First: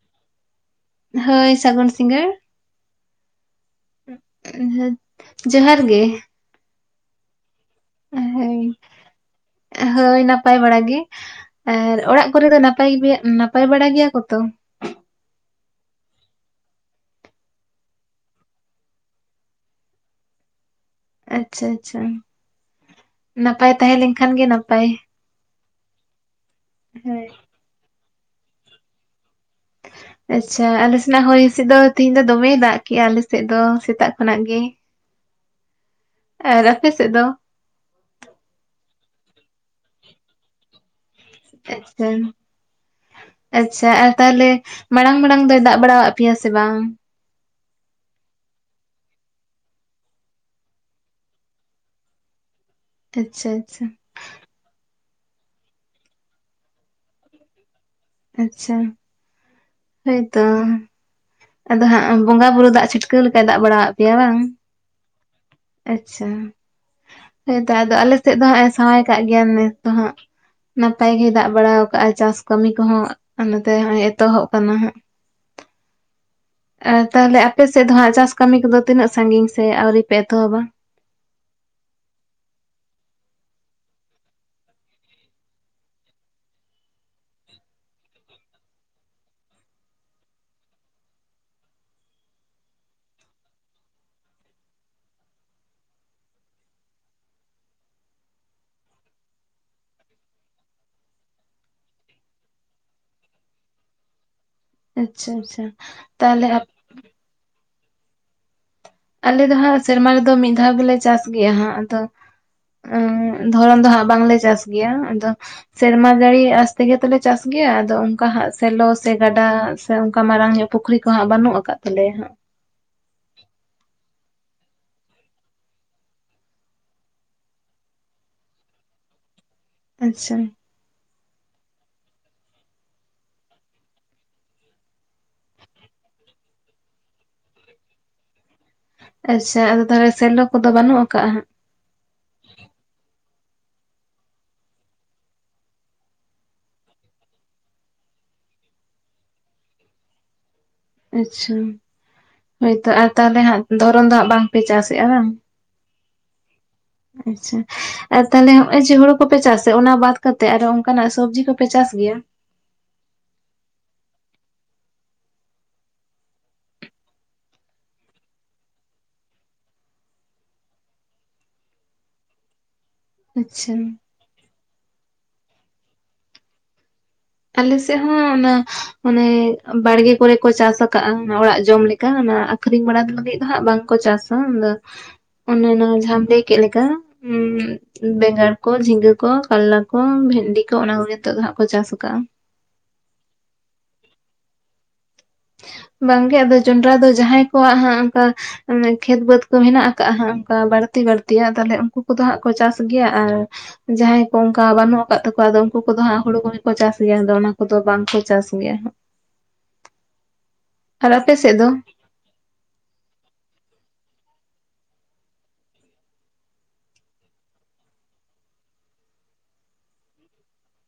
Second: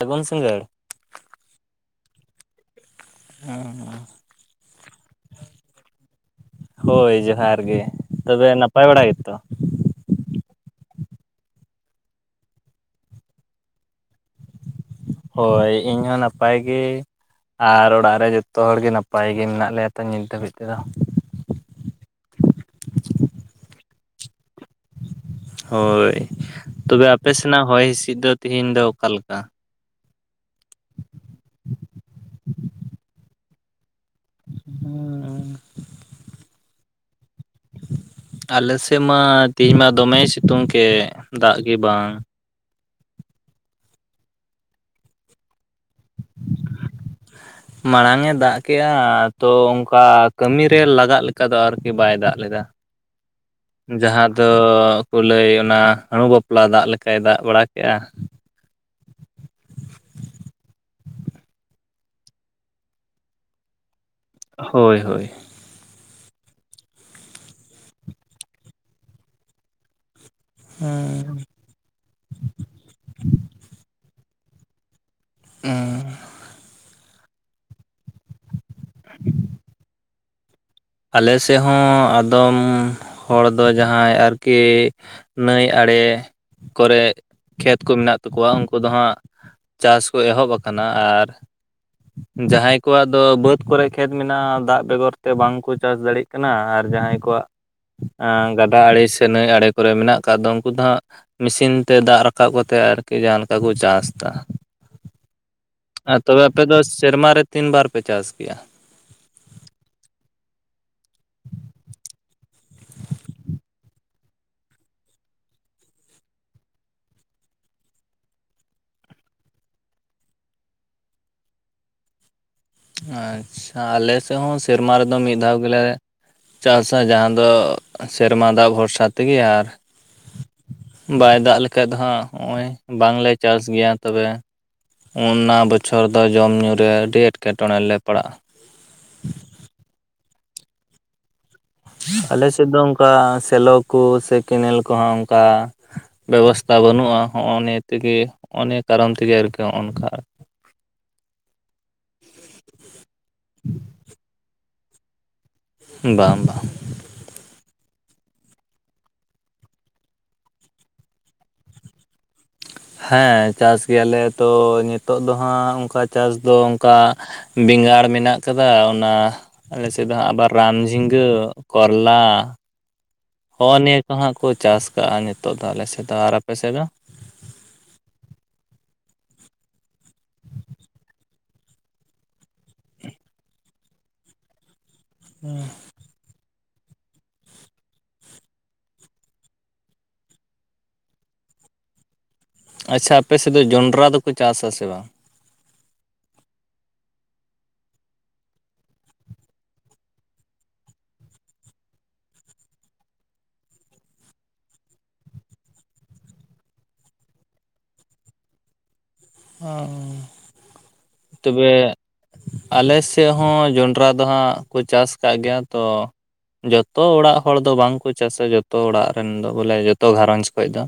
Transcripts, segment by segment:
ᱥᱟᱹᱜᱩᱱ ᱥᱤᱸᱜᱟᱹᱲ᱾ ᱦᱳᱭ ᱥᱟᱹᱜᱩᱱ ᱥᱤᱸᱜᱟᱹᱲ᱾ [unintelligible] ᱡᱚᱦᱟᱨ ᱜᱮ᱾ ᱦᱳᱭ ᱡᱚᱦᱟᱨ ᱜᱮ, ᱛᱚᱵᱮ ᱦᱳᱭ ᱱᱟᱯᱟᱭ ᱵᱟᱲᱟ ᱜᱮᱛᱚ? ᱦᱳᱭ ᱱᱟᱯᱟᱭ ᱵᱟᱲᱟ ᱜᱮ᱾ ᱟᱨ ᱚᱲᱟᱜ ᱠᱚᱨᱮ ᱫᱚ ᱱᱟᱯᱟᱭ ᱵᱮᱭᱟᱜ ᱱᱟᱯᱟᱭ ᱵᱟᱲᱟ ᱜᱮᱭᱟ ᱠᱚᱛᱚ? ᱦᱳᱭ ᱤᱧ ᱦᱚᱸ ᱱᱟᱯᱟᱭ ᱜᱮ᱾ ᱟᱨ ᱚᱲᱟᱜ ᱨᱮ ᱡᱷᱚᱛᱚ ᱦᱚᱲ ᱜᱮ ᱱᱟᱯᱟᱭ ᱜᱮ ᱢᱮᱱᱟᱜ ᱞᱮᱭᱟ ᱛᱚ ᱱᱤᱛ ᱫᱷᱟᱹᱵᱤᱡ ᱛᱮᱫᱚ᱾ ᱟᱪᱪᱷᱟ ᱟᱪᱪᱷᱟ ᱱᱟᱯᱟᱭ ᱛᱟᱦᱮᱸ ᱞᱮᱱ ᱠᱷᱟᱱ ᱜᱮ ᱱᱟᱯᱟᱭ᱾ ᱦᱳᱭ ᱛᱚᱵᱮ ᱦᱳᱭ ᱟᱯᱮ ᱥᱮᱱᱟᱜ ᱦᱚᱭ ᱦᱤᱸᱥᱤᱫ ᱫᱚ ᱛᱤᱦᱤᱧ ᱫᱚ ᱚᱠᱟᱞᱮᱠᱟ? ᱟᱪᱪᱷᱟ ᱟᱞᱮ ᱥᱮᱱᱟᱜ ᱦᱚᱭ ᱦᱤᱸᱥᱤᱫ ᱫᱚ ᱛᱤᱦᱤᱧ ᱫᱚ ᱫᱚᱢᱮᱭ ᱫᱟᱜ ᱠᱮᱜᱼᱟ ᱟᱞᱮᱥᱮᱫ ᱫᱚ ᱥᱮᱛᱟᱜ ᱠᱷᱚᱱᱟᱜ ᱜᱮ᱾ ᱟᱨ ᱟᱯᱮ ᱥᱮᱫ ᱫᱚ? ᱟᱞᱮ ᱥᱮᱫ ᱢᱟ ᱛᱤᱦᱤᱧ ᱢᱟ ᱫᱚᱢᱮᱭ ᱥᱤᱛᱩᱝ ᱠᱮᱫ᱾ ᱫᱟᱜ ᱜᱮ ᱟᱪᱪᱷᱟ᱾ ᱵᱟᱝ ᱟᱪᱪᱷᱟ ᱟᱨ ᱛᱟᱦᱚᱞᱮ ᱢᱟᱲᱟᱝ ᱢᱟᱲᱟᱝ ᱫᱚᱭ ᱫᱟᱜ ᱵᱟᱲᱟᱣᱟᱫ ᱯᱮᱭᱟ ᱥᱮ ᱵᱟᱝ? [inaudible] ᱢᱟᱲᱟᱝ-ᱮ ᱫᱟᱜ ᱠᱮᱜᱼᱟ ᱛᱚ ᱚᱱᱠᱟ ᱠᱟᱹᱢᱤ ᱨᱮ ᱞᱟᱜᱟᱜ ᱞᱮᱠᱟ ᱫᱚ ᱟᱨᱠᱤ ᱵᱟᱭ ᱫᱟᱜ ᱞᱮᱫᱟ᱾ ᱟᱪᱪᱷᱟ ᱟᱪᱪᱷᱟ᱾ ᱡᱟᱦᱟᱸ ᱫᱚ ᱠᱩ ᱞᱟᱹᱭ ᱚᱱᱟ ᱦᱟᱸᱬᱩ ᱵᱟᱯᱞᱟ ᱫᱟᱜ ᱞᱮᱠᱟᱭ ᱫᱟᱜ ᱵᱟᱲᱟᱠᱮᱜ-ᱟ᱾ ᱟᱪᱪᱷᱟ᱾ ᱦᱳᱭᱛᱚ ᱟᱫᱚ ᱦᱟᱸᱜ ᱵᱚᱸᱜᱟ ᱵᱩᱨᱩ ᱫᱟᱜ ᱪᱷᱤᱴᱠᱟᱹᱣ ᱞᱮᱠᱟᱭ ᱫᱟᱜ ᱵᱟᱲᱟᱣᱟᱜ ᱯᱮᱭᱟ ᱵᱟᱝ᱾ ᱦᱳᱭ ᱦᱳᱭ᱾ ᱟᱪᱪᱷᱟ ᱦᱮᱸ ᱛᱚ ᱟᱫᱚ ᱟᱞᱮᱥᱮᱫ ᱫᱚ ᱦᱟᱸᱜ ᱮ ᱥᱟᱶᱟᱭ ᱠᱟᱜ ᱜᱮᱭᱟ ᱱᱮᱥ ᱫᱚ ᱦᱟᱸᱜ᱾ ᱱᱟᱯᱟᱭ ᱜᱮᱭ ᱦᱩᱸ ᱫᱟᱜ ᱵᱟᱲᱟᱣ ᱟᱠᱟᱜ-ᱟᱭ ᱪᱟᱥ ᱠᱟᱹᱢᱤ ᱠᱚᱦᱚᱸ ᱚᱱᱟᱛᱮ ᱮᱛᱚᱦᱚᱵ ᱠᱟᱱᱟ ᱦᱟᱸᱜ᱾ ᱚᱸᱻ ᱟᱨ ᱛᱟᱦᱚᱞᱮ ᱟᱯᱮ ᱥᱮᱫ ᱫᱚ ᱦᱟᱸᱜ ᱪᱟᱥ ᱠᱟᱹᱢᱤ ᱠᱚᱫᱚ ᱛᱤᱱᱟᱹᱜ ᱥᱟᱺᱜᱤᱧ ᱥᱮ ᱟᱹᱣᱨᱤ ᱯᱮ ᱮᱛᱚᱦᱚᱵᱟ? ᱟᱞᱮ ᱥᱮᱫ ᱦᱚᱸ ᱟᱫᱚᱢ ᱦᱚᱲ ᱫᱚ ᱡᱟᱦᱟᱸᱭ ᱟᱨᱠᱤ ᱱᱟᱹᱭ ᱟᱲᱮ ᱠᱚᱨᱮᱜ ᱠᱷᱮᱛ ᱠᱚ ᱢᱮᱱᱟᱜ ᱛᱟᱠᱚᱣᱟ ᱩᱝᱠᱩ ᱫᱚ ᱦᱟᱸᱜ ᱪᱟᱥ ᱠᱚ ᱮᱦᱚᱵ ᱟᱠᱟᱱᱟ ᱟᱨ ᱡᱟᱦᱟᱸᱭ ᱠᱚᱣᱟᱜ ᱫᱚ ᱵᱟᱹᱫᱽ ᱠᱚᱨᱮᱜ ᱠᱷᱮᱛ ᱢᱮᱱᱟᱜ-ᱟ, ᱫᱟᱜ ᱵᱮᱜᱚᱨ ᱛᱮ ᱵᱟᱝᱠᱚ ᱪᱟᱥ ᱫᱟᱲᱮᱜ ᱠᱟᱱᱟ ᱟᱨ ᱡᱟᱦᱟᱸᱭ ᱠᱚᱣᱟᱜ ᱟᱸ ᱜᱟᱰᱟ ᱟᱲᱮ ᱥᱮ ᱱᱟᱹᱭ ᱟᱲᱮ ᱠᱚᱨᱮ ᱢᱮᱱᱟᱜ ᱟᱠᱟᱫ ᱫᱚ ᱩᱜᱠᱩ ᱫᱚ ᱦᱟᱸᱜ ᱢᱤᱥᱤᱱ ᱛᱮ ᱫᱟᱜ ᱨᱟᱠᱟᱵ ᱠᱟᱛᱮ ᱟᱨᱠᱤ ᱡᱟᱦᱟᱸ ᱞᱮᱠᱟ ᱠᱚ ᱪᱟᱥ ᱫᱟ᱾ ᱟᱪᱪᱷᱟ ᱟᱪᱪᱷᱟ ᱟᱨ ᱛᱚᱵᱮ ᱛᱟᱦᱚᱞᱮ ᱟᱯᱮ ᱫᱚ ᱥᱮᱨᱢᱟ ᱨᱮ ᱛᱤᱱ ᱵᱟᱨ ᱯᱮ ᱪᱟᱥ ᱜᱮᱭᱟ? ᱟᱞᱮ ᱫᱚ ᱦᱟᱸᱜ ᱥᱮᱨᱢᱟ ᱨᱮᱫᱚ ᱢᱤᱫ ᱫᱷᱟᱣ ᱜᱮᱞᱮ ᱪᱟᱥ ᱜᱮᱭᱟ ᱦᱟᱸᱜ ᱟᱫᱚ ᱮᱸ ᱫᱷᱚᱨᱚᱱ ᱫᱚ ᱦᱟᱸᱜ ᱵᱟᱝᱞᱮ ᱪᱟᱥ ᱜᱮᱭᱟ ᱟᱫᱚ ᱥᱮᱨᱢᱟ ᱡᱟᱹᱲᱤ ᱟᱥ ᱛᱮᱜᱮ ᱛᱚᱞᱮ ᱪᱟᱥ ᱜᱮᱭᱟ᱾ ᱟᱫᱚ ᱚᱝᱠᱟ ᱦᱟᱸᱜ ᱥᱮᱞᱚ ᱥᱮ ᱜᱟᱰᱟ ᱥᱮ ᱚᱝᱠᱟ ᱢᱟᱨᱟᱝ ᱧᱚᱜ ᱯᱩᱠᱷᱨᱤ ᱠᱚ ᱦᱟᱸᱜ ᱵᱟᱹᱱᱩᱜ ᱟᱠᱟᱫ ᱛᱟᱞᱮᱭᱟ ᱦᱟᱸᱜ᱾ ᱟᱪᱪᱷᱟ ᱟᱞᱮ ᱥᱮᱫ ᱦᱚᱸ ᱥᱮᱨᱢᱟ ᱨᱮᱫᱚ ᱢᱤᱫ ᱫᱷᱟᱣ ᱜᱮᱞᱮ ᱪᱟᱥᱟ ᱡᱟᱦᱟᱸ ᱫᱚ ᱥᱮᱨᱢᱟ ᱫᱟᱜ ᱵᱷᱚᱨᱥᱟ ᱛᱮᱜᱮ ᱟᱨ ᱟᱪᱪᱷᱟ᱾ ᱵᱟᱭ ᱫᱟᱜ ᱞᱮᱠᱟᱡ ᱫᱚ ᱦᱟᱸᱜ ᱦᱚᱸᱜ-ᱚᱭ ᱵᱟᱝᱞᱮ ᱪᱟᱥ ᱜᱮᱭᱟ ᱛᱚᱵᱮ᱾ ᱚᱱᱱᱟ ᱵᱚᱪᱷᱚᱨ ᱫᱚ ᱡᱚᱢ-ᱧᱩ ᱨᱮ ᱟᱹᱰᱤ ᱮᱴᱠᱮᱴᱚᱬᱮ ᱞᱮ ᱯᱟᱲᱟᱜ-ᱟ᱾ ᱟᱪᱪᱷᱟ ᱟᱫᱚ ᱛᱟᱦᱚᱞᱮ ᱥᱮᱞᱚ ᱠᱚᱫᱚ ᱵᱟᱹᱱᱩᱜ ᱟᱠᱟᱜ-ᱟ ᱦᱟᱸᱜ? ᱟᱞᱮ ᱥᱮᱫ ᱫᱚ ᱚᱝᱠᱟ ᱥᱮᱞᱚ ᱠᱩ ᱥᱮ ᱠᱮᱱᱮᱞ ᱠᱚᱦᱚᱸ ᱚᱝᱠᱟ ᱵᱮᱵᱚᱥᱛᱟ ᱵᱟᱹᱱᱩᱜ-ᱟ᱾ ᱦᱚᱸᱜᱼᱚ ᱱᱤᱭᱟᱹ ᱛᱮᱜᱮ ᱦᱚᱸᱜ-ᱚ ᱱᱤᱭᱟᱹ ᱠᱟᱨᱚᱱ ᱛᱮᱜᱮ ᱟᱨᱠᱤ ᱦᱚᱸᱜ-ᱚᱱᱠᱟ ᱟᱨ᱾ ᱟᱪᱪᱷᱟ᱾ ᱦᱳᱭᱛᱳ ᱟᱨ ᱛᱟᱦᱚᱞᱮ ᱦᱟᱸᱜ ᱫᱷᱚᱨᱚᱱ ᱫᱚ ᱦᱟᱸᱜ ᱵᱟᱝᱯᱮ ᱪᱟᱥᱮᱜ-ᱟ ᱦᱟᱝ? ᱦᱩᱸ ᱵᱟᱝ ᱵᱟᱝ᱾ ᱟᱪᱪᱷᱟ᱾ ᱟᱨ ᱛᱟᱦᱚᱞᱮ ᱦᱚᱸᱜ-ᱚᱭ ᱡᱮ ᱦᱩᱲᱩ ᱠᱚᱯᱮ ᱪᱟᱥᱮᱫ, ᱚᱱᱟ ᱵᱟᱫᱽ ᱠᱟᱛᱮᱜ ᱟᱨᱚ ᱚᱝᱠᱟᱱᱟᱜ ᱥᱚᱵᱽᱡᱤ ᱠᱚᱯᱮ ᱪᱟᱥ ᱜᱮᱭᱟ? ᱦᱮᱸ ᱪᱟᱥ ᱜᱮᱭᱟᱞᱮ ᱛᱚ ᱱᱤᱛᱳᱜ ᱫᱚ ᱦᱟᱸᱜ ᱚᱝᱠᱟ ᱪᱟᱥ ᱫᱚ ᱚᱝᱠᱟ ᱵᱮᱸᱜᱟᱲ ᱢᱮᱱᱟᱜ ᱟᱠᱟᱫᱟ ᱚᱱᱟ ᱟᱞᱮ ᱥᱮᱫ ᱫᱚ ᱦᱟᱸᱜ ᱟᱵᱟᱨ ᱨᱟᱢ ᱡᱷᱤᱸᱜᱟᱹ, ᱠᱚᱨᱞᱟ ᱟᱪᱪᱷᱟ ᱦᱚᱸᱜ-ᱚ ᱱᱤᱭᱟᱹ ᱠᱚ ᱦᱟᱸᱜ ᱠᱚ ᱪᱟᱥ ᱠᱟᱜ-ᱟ ᱱᱤᱛᱚᱜ ᱫᱚ ᱟᱞᱮ ᱥᱮᱫ ᱫᱚ ᱟᱨ ᱟᱯᱮ ᱥᱮᱫ ᱫᱚ? ᱟᱞᱮ ᱥᱮᱫ ᱦᱚᱸ ᱚᱱᱟ ᱚᱱᱮ ᱵᱟᱲᱜᱮ ᱠᱚᱨᱮ ᱠᱚ ᱪᱟᱥ ᱟᱠᱟᱫ-ᱟ, ᱚᱱᱟ ᱚᱲᱟᱜ ᱡᱚᱢ ᱞᱮᱠᱟ ᱚᱱᱟ ᱟᱠ ᱟᱹᱠᱷᱨᱤᱧ ᱵᱟᱲᱟ ᱞᱟᱹᱜᱤᱫ ᱫᱚ ᱦᱟᱸᱜ ᱵᱟᱝᱠᱚ ᱪᱟᱥᱟ᱾ ᱟᱫᱚ ᱚᱱᱮ ᱚᱱᱟ ᱡᱟᱦᱟᱢ ᱞᱟᱹᱭ ᱠᱮᱫ ᱞᱮᱠᱟ ᱦᱩᱸ ᱵᱮᱸᱜᱟᱲ ᱠᱚ ᱡᱷᱤᱸᱜᱟᱹ ᱠᱚ ᱠᱟᱨᱞᱟ ᱠᱚ ᱵᱷᱮᱱᱰᱤ ᱠᱚ ᱚᱱᱟ ᱠᱚ ᱱᱤᱛᱚᱜ ᱫᱚ ᱦᱟᱸᱜ ᱠᱚ ᱪᱟᱥᱟ᱾ ᱠᱟᱜ-ᱟ᱾ ᱟᱪᱪᱷᱟ ᱟᱯᱮᱥᱮᱫ ᱫᱚ ᱡᱚᱱᱰᱨᱟ ᱫᱚᱠᱚ ᱪᱟᱥ-ᱟ ᱥᱮ ᱵᱟᱝ? ᱵᱟᱝᱜᱮ ᱟᱫᱚ ᱡᱚᱱᱰᱨᱟ ᱫᱚ ᱡᱟᱦᱟᱸᱭ ᱠᱚᱣᱟᱜ ᱦᱟᱸᱜ ᱚᱝᱠᱟ ᱩᱸ ᱠᱷᱮᱛ ᱵᱟᱹᱫᱽ ᱠᱚ ᱦᱮᱱᱟᱜ ᱠᱟᱜ-ᱟ ᱦᱟᱸᱜ ᱚᱝᱠᱟ ᱵᱟᱹᱲᱛᱤ ᱵᱟᱹᱲᱛᱤᱭᱟᱜ ᱛᱟᱦᱚᱞᱮ ᱩᱝᱠᱩ ᱠᱚᱫᱚ ᱦᱟᱸᱜ ᱠᱚ ᱪᱟᱥ ᱜᱮᱭᱟ ᱟᱨ ᱡᱟᱦᱟᱸᱭ ᱠᱚ ᱚᱝᱠᱟ ᱵᱟᱹᱱᱩᱜ ᱟᱠᱟᱫ ᱛᱟᱠᱚᱣᱟ ᱟᱫᱚ ᱩᱝᱠᱩ ᱫᱚ ᱦᱟᱸᱜ ᱦᱩᱲᱩ ᱠᱚᱜᱮ ᱠᱚ ᱪᱟᱥ ᱜᱮᱭᱟ, ᱟᱫᱚ ᱚᱱᱟ ᱠᱚᱫᱚ ᱵᱟᱝᱠᱚ ᱪᱟᱥ ᱜᱮᱭᱟ ᱦᱟᱸᱜ᱾ ᱚᱸ᱾ ᱟᱨ ᱟᱯᱮ ᱥᱮᱫ ᱫᱚ ᱛᱚᱵᱮ ᱟᱞᱮ ᱥᱮᱫ ᱦᱚᱸ ᱡᱚᱱᱰᱨᱟ ᱫᱚ ᱦᱟᱸᱜ ᱠᱚ ᱪᱟᱥ ᱠᱟᱜ ᱜᱮᱭᱟ ᱛᱚ ᱡᱚᱛᱚ ᱚᱲᱟᱜ ᱦᱚᱲ ᱫᱚ ᱵᱟᱝᱠᱚ ᱪᱟᱥᱟ᱾ ᱡᱚᱛᱚ ᱚᱲᱟᱜ ᱨᱮᱱ ᱫᱚ ᱵᱚᱞᱮ ᱡᱚᱛᱚ ᱜᱷᱟᱨᱚᱸᱡᱽ ᱠᱷᱚᱡ ᱫᱚ᱾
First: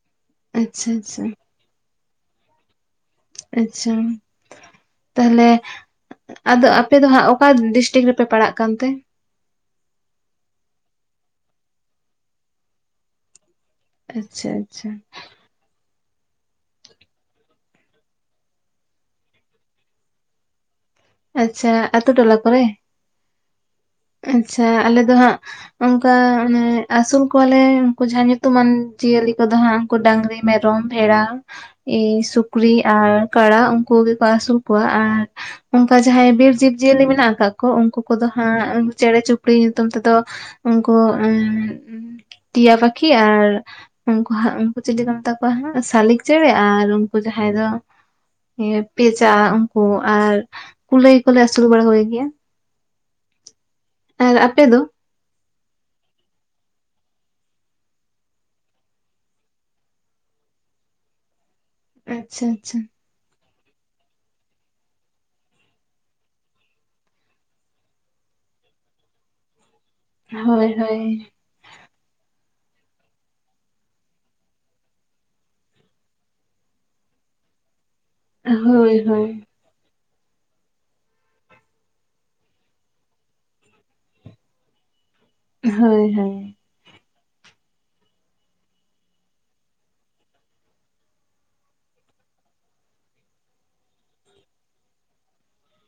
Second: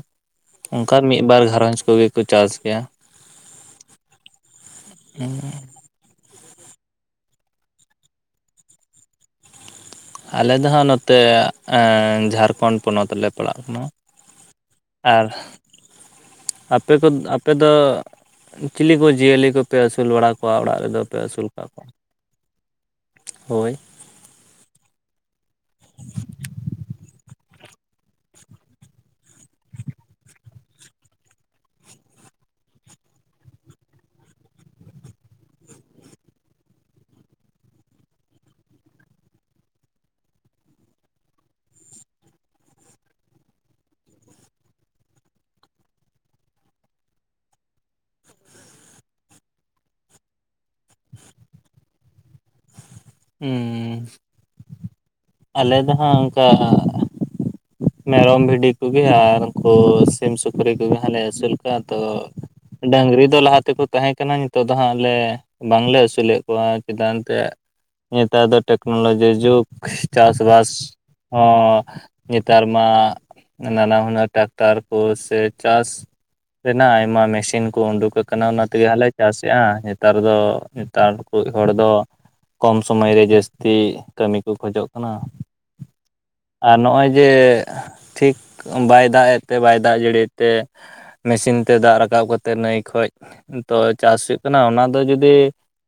ᱟᱪᱪᱷᱟ ᱚᱝᱠᱟᱱ ᱟᱪᱪᱷᱟ ᱢᱤᱫᱵᱟᱨ ᱜᱷᱟᱨᱚᱧᱡᱽ ᱠᱚᱜᱮ ᱠᱚ ᱪᱟᱥ ᱜᱮᱭᱟ᱾ ᱟᱪᱪᱷᱟ ᱛᱟᱦᱚᱞᱮ ᱟᱫᱚ ᱟᱯᱮ ᱫᱚ ᱦᱟᱸᱜ ᱚᱠᱟ ᱰᱤᱥᱴᱤᱠ ᱨᱮᱯᱮ ᱯᱟᱲᱟᱜ ᱠᱟᱱ ᱛᱮ? ᱟᱞᱮ ᱫᱚ ᱦᱟᱸᱜ ᱱᱚᱛᱮ ᱮᱸ ᱡᱷᱟᱲᱠᱷᱚᱸᱰ ᱯᱚᱱᱚᱛᱞᱮ ᱯᱟᱲᱟᱜ ᱠᱟᱱᱟ᱾ ᱟᱪᱪᱷᱟ ᱟᱪᱪᱷᱟ ᱟᱨ ᱟᱯᱮ ᱠᱚᱫ ᱟᱯᱮ ᱫᱚ ᱪᱤᱞᱤᱠ ᱠᱚ ᱡᱤᱭᱟᱹᱞᱤ ᱠᱚᱯᱮ ᱟᱹᱥᱩᱞ ᱵᱟᱲᱟ ᱠᱚᱣᱟ ᱚᱲᱟᱜ ᱨᱮᱫᱚ? ᱯᱮ ᱟᱹᱥᱩᱞ ᱟᱠᱟᱫ ᱟᱪᱪᱷᱟ ᱠᱚᱣᱟ ᱟᱛᱳ ᱦᱳᱭ᱾ ᱟᱪᱷᱟ ᱟᱞᱮ ᱫᱚ ᱦᱟᱸᱜ᱾ ᱚᱱᱠᱟ ᱚᱱᱮ ᱟᱹᱥᱩᱞ ᱠᱚᱣᱟᱞᱮ ᱩᱱᱠᱩ ᱡᱟᱦᱟᱸ ᱧᱩᱛᱩᱢᱟᱱ ᱡᱤᱭᱟᱹᱞᱤ ᱠᱚᱫᱚ ᱦᱟᱸᱟᱜ᱾ ᱰᱟᱝᱨᱤ, ᱢᱮᱨᱚᱢ, ᱵᱷᱮᱲᱟ᱾ ᱮ ᱥᱩᱠᱨᱤ ᱟᱨ ᱠᱟᱲᱟᱟ ᱩᱱᱠᱩ ᱜᱮᱠᱚ ᱟᱹᱥᱩᱞ ᱠᱚᱣᱟ ᱟᱨ᱾ ᱚᱱᱠᱟ ᱡᱟᱦᱟᱸᱭ ᱵᱤᱨ ᱡᱤᱵ ᱡᱤᱭᱟᱹᱞᱤ ᱢᱮᱱᱟᱜ ᱟᱠᱟᱫ ᱠᱚ ᱩᱱᱠᱩ ᱠᱚᱫᱚ ᱦᱟᱸᱜ᱾ ᱪᱮᱬᱮ ᱪᱩᱯᱲᱤ ᱧᱩᱛᱩᱢ ᱛᱮᱫᱚ ᱩᱱᱠᱩ ᱴᱤᱭᱟ ᱯᱟᱠᱷᱤ ᱟᱨ᱾ ᱩᱱᱠᱩ ᱦᱟᱸᱜ ᱩᱱᱠᱩ ᱪᱤᱞᱤ ᱠᱚ ᱢᱮᱛᱟ ᱠᱚᱣᱟ ᱦᱜ ᱥᱟᱞᱤᱠ ᱪᱮᱬᱮ ᱟᱨ ᱩᱱᱠᱩ ᱡᱟᱦᱟᱸᱭ ᱫᱚ᱾ ᱯᱮᱪᱟ ᱩᱱᱠᱩ ᱟᱨ ᱠᱩᱞᱟᱹᱭ ᱠᱚᱞᱮ ᱟᱹᱥᱩᱞ ᱵᱟᱲᱟ ᱜᱮᱭᱟ᱾ ᱦᱩᱸ᱾ ᱟᱨ ᱟᱯᱮ ᱫᱚ᱾ ᱟᱞᱮ ᱫᱚ ᱦᱟᱜ ᱚᱱᱠᱟ᱾ ᱢᱮᱨᱚᱢ ᱵᱷᱤᱰᱤᱠᱜᱤ ᱟᱨ ᱩᱱᱠᱩ ᱥᱤᱢ ᱥᱩᱠᱨᱤ ᱠᱚᱜᱮᱦᱞᱮ ᱟᱹᱥᱩᱞ ᱠᱚᱣᱟ᱾ ᱛᱫᱚ ᱟᱪᱪᱷᱟ ᱟᱪᱪᱷᱟ ᱰᱟᱹᱝᱨᱤ ᱫᱚ ᱞᱟᱦᱟ ᱛᱮᱠᱚ ᱛᱟᱦᱮᱸ ᱠᱟᱱᱟ᱾ ᱠᱟᱱᱟ ᱱᱤᱛᱚᱜ ᱫᱚ ᱦᱟᱸᱜᱞᱮ ᱵᱟᱝᱞᱮ ᱟᱹᱥᱩᱞᱮᱫ ᱠᱚᱣᱟ ᱪᱮᱫᱟᱜ ᱛᱮ᱾ ᱱᱮᱛᱟᱨ ᱫᱚ ᱴᱮᱠᱱᱳᱞᱚᱡᱤ ᱡᱩᱜᱽ ᱪᱟᱥᱵᱟᱥ ᱦᱳᱭ ᱦᱳᱭ ᱦᱚᱸ᱾ ᱱᱮᱛᱟᱨ ᱢᱟ ᱱᱟᱱᱟ ᱦᱩᱱᱟᱹᱨ ᱴᱨᱟᱠᱴᱟᱨ ᱠᱚ ᱥᱮ ᱪᱟᱥ᱾ ᱨᱮᱱᱟᱜ ᱟᱭᱢᱟ ᱢᱮᱥᱤᱱ ᱠᱚ ᱩᱰᱩᱠ ᱟᱠᱟᱱᱟ ᱚᱱᱟ ᱛᱮᱜᱮ ᱦᱳᱭ ᱦᱞᱮ ᱦᱳᱭ ᱪᱟᱥᱮᱫᱼᱟ ᱾ ᱱᱮᱛᱟᱨ ᱫᱚ ᱱᱮᱛᱟᱨ ᱠᱚ ᱦᱚᱲ ᱫᱚ᱾ ᱠᱚᱢ ᱥᱚᱢᱚᱭ ᱨᱮ ᱡᱟᱹᱥᱛᱤ ᱠᱟᱹᱢᱤ ᱠᱚ ᱠᱷᱚᱡᱚᱜ ᱠᱟᱱᱟ᱾ ᱦᱳᱭ ᱦᱳᱭ᱾ ᱟᱨ ᱱᱚᱜᱼᱚᱭ ᱡᱮ ᱴᱷᱤᱠ ᱵᱟᱭ ᱫᱟᱜ ᱮᱫ ᱛᱮ ᱵᱟᱭ ᱫᱟᱜ ᱡᱟᱹᱲᱤᱭ ᱛᱮ᱾ ᱢᱮᱥᱤᱱ ᱛᱮ ᱫᱟᱜ ᱨᱟᱠᱟᱵ ᱠᱟᱛᱮᱜ ᱱᱟᱹᱭ ᱠᱷᱚᱱᱚᱡ ᱛᱚ ᱪᱟᱥ ᱦᱩᱭᱩᱜ ᱠᱟᱱᱟ ᱚᱱᱟ ᱫᱚ ᱡᱩᱚᱫᱤ᱾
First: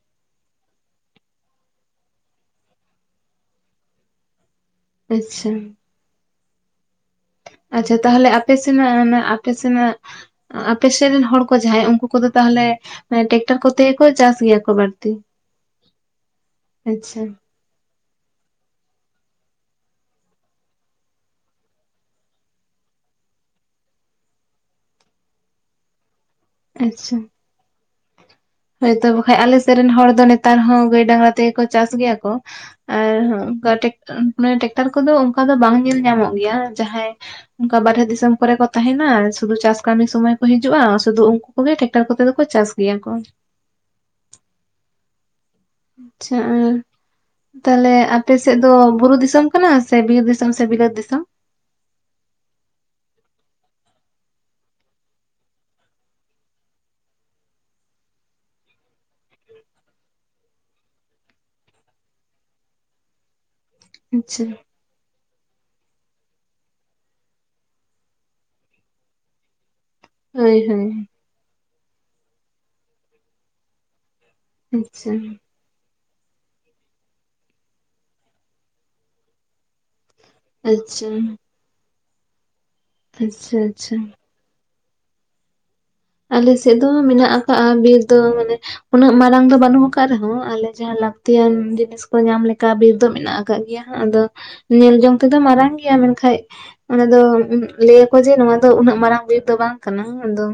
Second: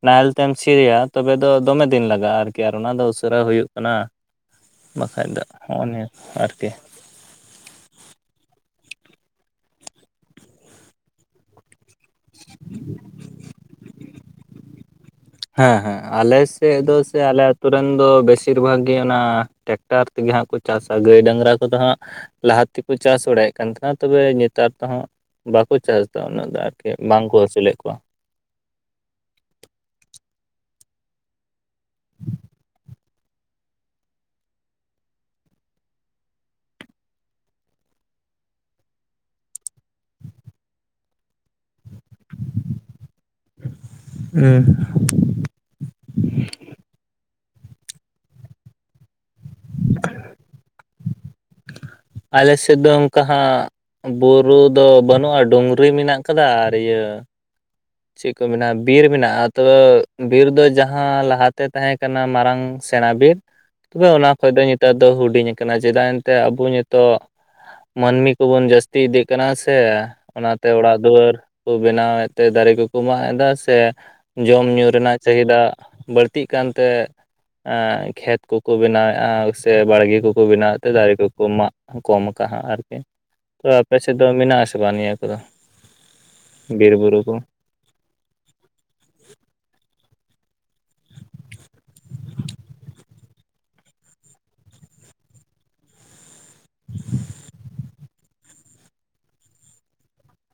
ᱱᱟᱦᱮᱞ ᱛᱮᱢ ᱥᱤᱨᱤᱭᱟ ᱛᱚᱵᱮ ᱫᱚᱢᱮ ᱫᱤᱱ ᱞᱟᱜᱟᱜᱼᱟ ᱟᱨᱠᱤ ᱟᱨ ᱚᱱᱟ ᱫᱚ ᱩᱥᱟᱹᱨᱟ ᱦᱩᱭᱩᱜ᱾ ᱠᱟᱱᱟ ᱵᱟᱠᱷᱟᱡ ᱫᱚ ᱟᱪᱪᱷᱟ ᱦᱚᱸᱜᱼᱚ ᱱᱤᱭᱟᱹ ᱟᱨᱠᱤ᱾ ᱟᱪᱷᱟ ᱛᱟᱦᱚᱞᱮ ᱟᱯᱮ ᱥᱮᱱᱟᱜ ᱟᱯᱮ ᱥᱮᱱᱟᱜ ᱟᱯᱮᱥᱮᱫ ᱨᱮᱱ ᱦᱚᱲ ᱠᱚ ᱡᱟᱦᱟᱸᱭ ᱩᱱᱠᱩ᱾ ᱩᱱᱠᱩᱫᱚ ᱛᱟᱦᱚᱞᱮ ᱴᱮᱠᱴᱟᱨ ᱠᱚᱛᱮ ᱜᱮ ᱠᱚ ᱪᱟᱥ ᱜᱮᱭᱟ ᱠᱚ ᱵᱟᱹᱲᱛᱤ᱾ ᱦᱮᱸ ᱦᱮᱸ ᱟᱞᱮᱮᱥᱮᱫ ᱫᱚ ᱥᱮ ᱟᱪᱪᱷᱟ ᱟᱞᱮ᱾ ᱟᱛᱳ ᱨᱮᱱ ᱫᱚ ᱵᱮᱥᱤᱨ ᱵᱷᱟᱜᱽ ᱜᱮ ᱚᱱᱟ ᱴᱮᱠᱴᱟᱨ ᱛᱮᱜᱮ ᱦᱟᱸᱜ ᱠᱚ ᱪᱟᱥᱟ ᱜᱟᱹᱭ ᱰᱟᱝᱨᱟ ᱠᱚᱫᱚ ᱦᱟᱸᱜ᱾ ᱞᱟᱦᱟᱛᱮᱠᱚ ᱪᱟᱥ ᱵᱟᱲᱟᱭᱮᱫ ᱠᱟᱱ ᱛᱟᱦᱮᱱᱟ ᱛᱚᱵᱮ ᱱᱮᱛᱟᱨ ᱛᱮᱦᱚᱸ ᱵᱟᱠᱚ ᱪᱟᱥᱮᱫᱫᱟ ᱩᱱᱟᱹᱜ᱾ ᱟᱨᱠᱤ ᱟᱪᱪᱷᱟ ᱵᱟᱝ ᱠᱚ ᱟᱹᱥᱩᱞᱮᱫ ᱠᱚᱣᱟ᱾ ᱦᱳᱭᱛᱚ ᱵᱟᱠᱷᱟᱱ ᱟᱞᱮ ᱥᱮᱫ ᱨᱮᱱ ᱦᱚᱲ ᱫᱚ ᱱᱮᱛᱟᱨ ᱦᱚᱸ ᱜᱟᱹᱭ ᱰᱟᱝᱨᱟ ᱛᱮᱜᱮ ᱠᱚ ᱪᱟᱥ ᱜᱮᱭᱟ ᱠᱚ᱾ ᱟᱨᱚᱱᱮ ᱴᱮᱠᱴᱟᱨ ᱠᱚᱫᱚ ᱚᱱᱠᱟ ᱫᱚ ᱵᱟᱝ ᱧᱮᱞ ᱧᱟᱢᱚᱜ ᱜᱮᱭᱟ ᱡᱟᱦᱟᱸᱭ᱾ ᱚᱱᱠᱟ ᱵᱟᱨᱦᱮ ᱫᱤᱥ ᱫᱤᱥᱚᱢ ᱠᱚᱨᱮ ᱠᱚ ᱛᱟᱦᱮᱱᱟ ᱥᱩᱫᱷᱩ ᱪᱟᱥ ᱠᱟᱹᱢᱤ ᱥᱩᱢᱟᱹᱭ ᱠᱚ ᱦᱤᱡᱩᱜᱼᱟ ᱥᱩᱫᱩ ᱩᱱᱠᱩ ᱠᱚᱜᱮ ᱴᱮᱠᱴᱟᱨ ᱠᱚᱛᱮ ᱫᱚᱠᱚ ᱪᱟᱥ᱾ ᱱᱤᱭᱟᱹ ᱠᱚ᱾ ᱦᱩ᱾ ᱟᱪᱷᱟ ᱟᱨ᱾ ᱛᱟᱦᱚᱞᱮ ᱟᱯᱮ ᱥᱮᱫ ᱫᱚ ᱵᱩᱨᱩ ᱫᱤᱥᱚᱢ ᱠᱟᱱᱟ ᱥᱮ ᱵᱤᱨ ᱫᱤᱥᱚᱢ ᱥᱮ ᱵᱟᱹᱛ ᱫᱤᱥᱚᱢ? ᱟᱞᱮ ᱥᱮᱫ ᱫᱚ ᱚᱱᱠᱟᱸ᱾ ᱵᱩᱨᱩ ᱫᱚ ᱵᱟᱹᱱᱩᱜᱼᱟ ᱰᱩᱝᱨᱤ ᱢᱮᱱᱟᱜ ᱠᱟᱫᱟ ᱟᱨ ᱤᱭᱟᱹ, ᱪᱮᱫ ᱠᱚ ᱢᱮᱱᱟᱜᱼᱟ ᱵᱤᱨ ᱢᱮᱱᱟᱜᱼᱟ ᱛᱚ ᱵᱤᱨ ᱫᱚ ᱡᱟᱦᱟᱸ ᱞᱟᱦᱟᱛᱮ ᱛᱟᱦᱮᱸ ᱠᱟᱱᱟ ᱢᱟᱨᱟᱝ ᱥᱮᱬᱟ ᱵᱤᱨ᱾ ᱛᱚᱵᱮ ᱚᱱᱟ ᱟᱪᱪᱷᱟ ᱠᱷᱚᱱ ᱫᱚ ᱱᱮᱛᱟᱨ ᱫᱚ ᱦᱩᱰᱤᱧ ᱟᱠᱟᱱᱟ ᱪᱮᱫᱟᱜ ᱮᱱᱛᱮ ᱟᱵᱚ ᱱᱤᱛᱚᱜ᱾ ᱢᱟᱹᱱᱢᱤ ᱠᱚᱵᱚᱱ ᱡᱟᱹᱥᱛᱤ ᱤᱫᱤᱜ ᱠᱟᱱᱟ ᱥᱮ᱾ ᱦᱳᱭ ᱚᱱᱟᱛᱮ ᱦᱳᱭ ᱚᱲᱟᱜ ᱫᱩᱣᱟᱹᱨ ᱠᱚ ᱵᱮᱱᱟᱣᱮᱫ ᱛᱮ ᱫᱟᱨᱮ ᱠᱚᱠᱚ ᱢᱟᱜ ᱮᱫᱟ ᱥᱮ᱾ ᱡᱚᱢ ᱧᱩ ᱟᱪᱪᱷᱟ ᱨᱮᱱᱟᱜ ᱪᱟᱹᱦᱤᱫᱟ ᱵᱟᱹᱲᱛᱤ᱾ ᱜᱟᱛᱤᱜ ᱠᱟᱱᱛᱮ ᱠᱷᱮᱛ ᱠᱚᱠᱚ ᱵᱮᱱᱟᱣᱮᱫᱼᱟ ᱥᱮ ᱵᱟᱲᱜᱮ ᱠᱚ ᱵᱮᱱᱟᱣ ᱛᱮ ᱟᱪᱪᱷᱟ ᱫᱟᱨᱮ ᱠᱚᱠᱚ ᱢᱟᱜ ᱠᱚᱢ ᱠᱟᱜᱼᱟ ᱟᱨᱠᱤ ᱟᱪᱪᱷᱟ ᱛᱚ ᱟᱯᱮ ᱟᱪᱪᱷᱟ ᱥᱮᱫ ᱫᱚ ᱢᱮᱱᱟᱜᱥᱮ ᱵᱟᱝ ᱱᱤᱭᱟᱹ ᱠᱚᱫᱚ ᱟᱞᱮ ᱥᱮᱫ ᱫᱚ ᱵᱤᱨ ᱵᱩᱨᱩ ᱢᱮᱱᱟᱜ ᱠᱚ? ᱟᱠᱟᱜᱼᱟ ᱵᱤᱨ ᱫᱚ, ᱢᱟᱱᱮ ᱩᱱᱟᱹᱜ ᱢᱟᱨᱟᱝ ᱫᱚ ᱵᱟᱹᱱᱩᱜ ᱟᱠᱟᱫ ᱨᱮᱦᱚᱸ ᱟᱞᱮ ᱡᱟᱦᱟᱸ ᱞᱟᱹᱠᱛᱤᱭᱟᱱ ᱡᱤᱱᱤᱥ ᱠᱚ ᱧᱟᱢ ᱞᱮᱠᱟ ᱵᱤᱨ ᱫᱚ ᱢᱮᱱᱟᱜ ᱟᱠᱟ ᱜᱮᱭᱟ ᱦᱟᱸᱜ᱾ᱟᱫᱚ ᱧᱮᱞ ᱡᱚᱝ ᱛᱮᱫᱚ ᱢᱟᱨᱟᱝ ᱜᱮᱭᱟ, ᱢᱮᱱᱠᱷᱟᱡ ᱚᱱᱟ ᱫᱚ ᱞᱟᱹᱭ ᱟᱠᱚ ᱡᱮ ᱱᱚᱣᱟ ᱫᱚ ᱩᱱᱟᱹᱜ ᱢᱟᱨᱟᱝ ᱵᱤᱨ ᱫᱚ ᱵᱟᱝ ᱠᱟᱱᱟ᱾ ᱟᱫᱚ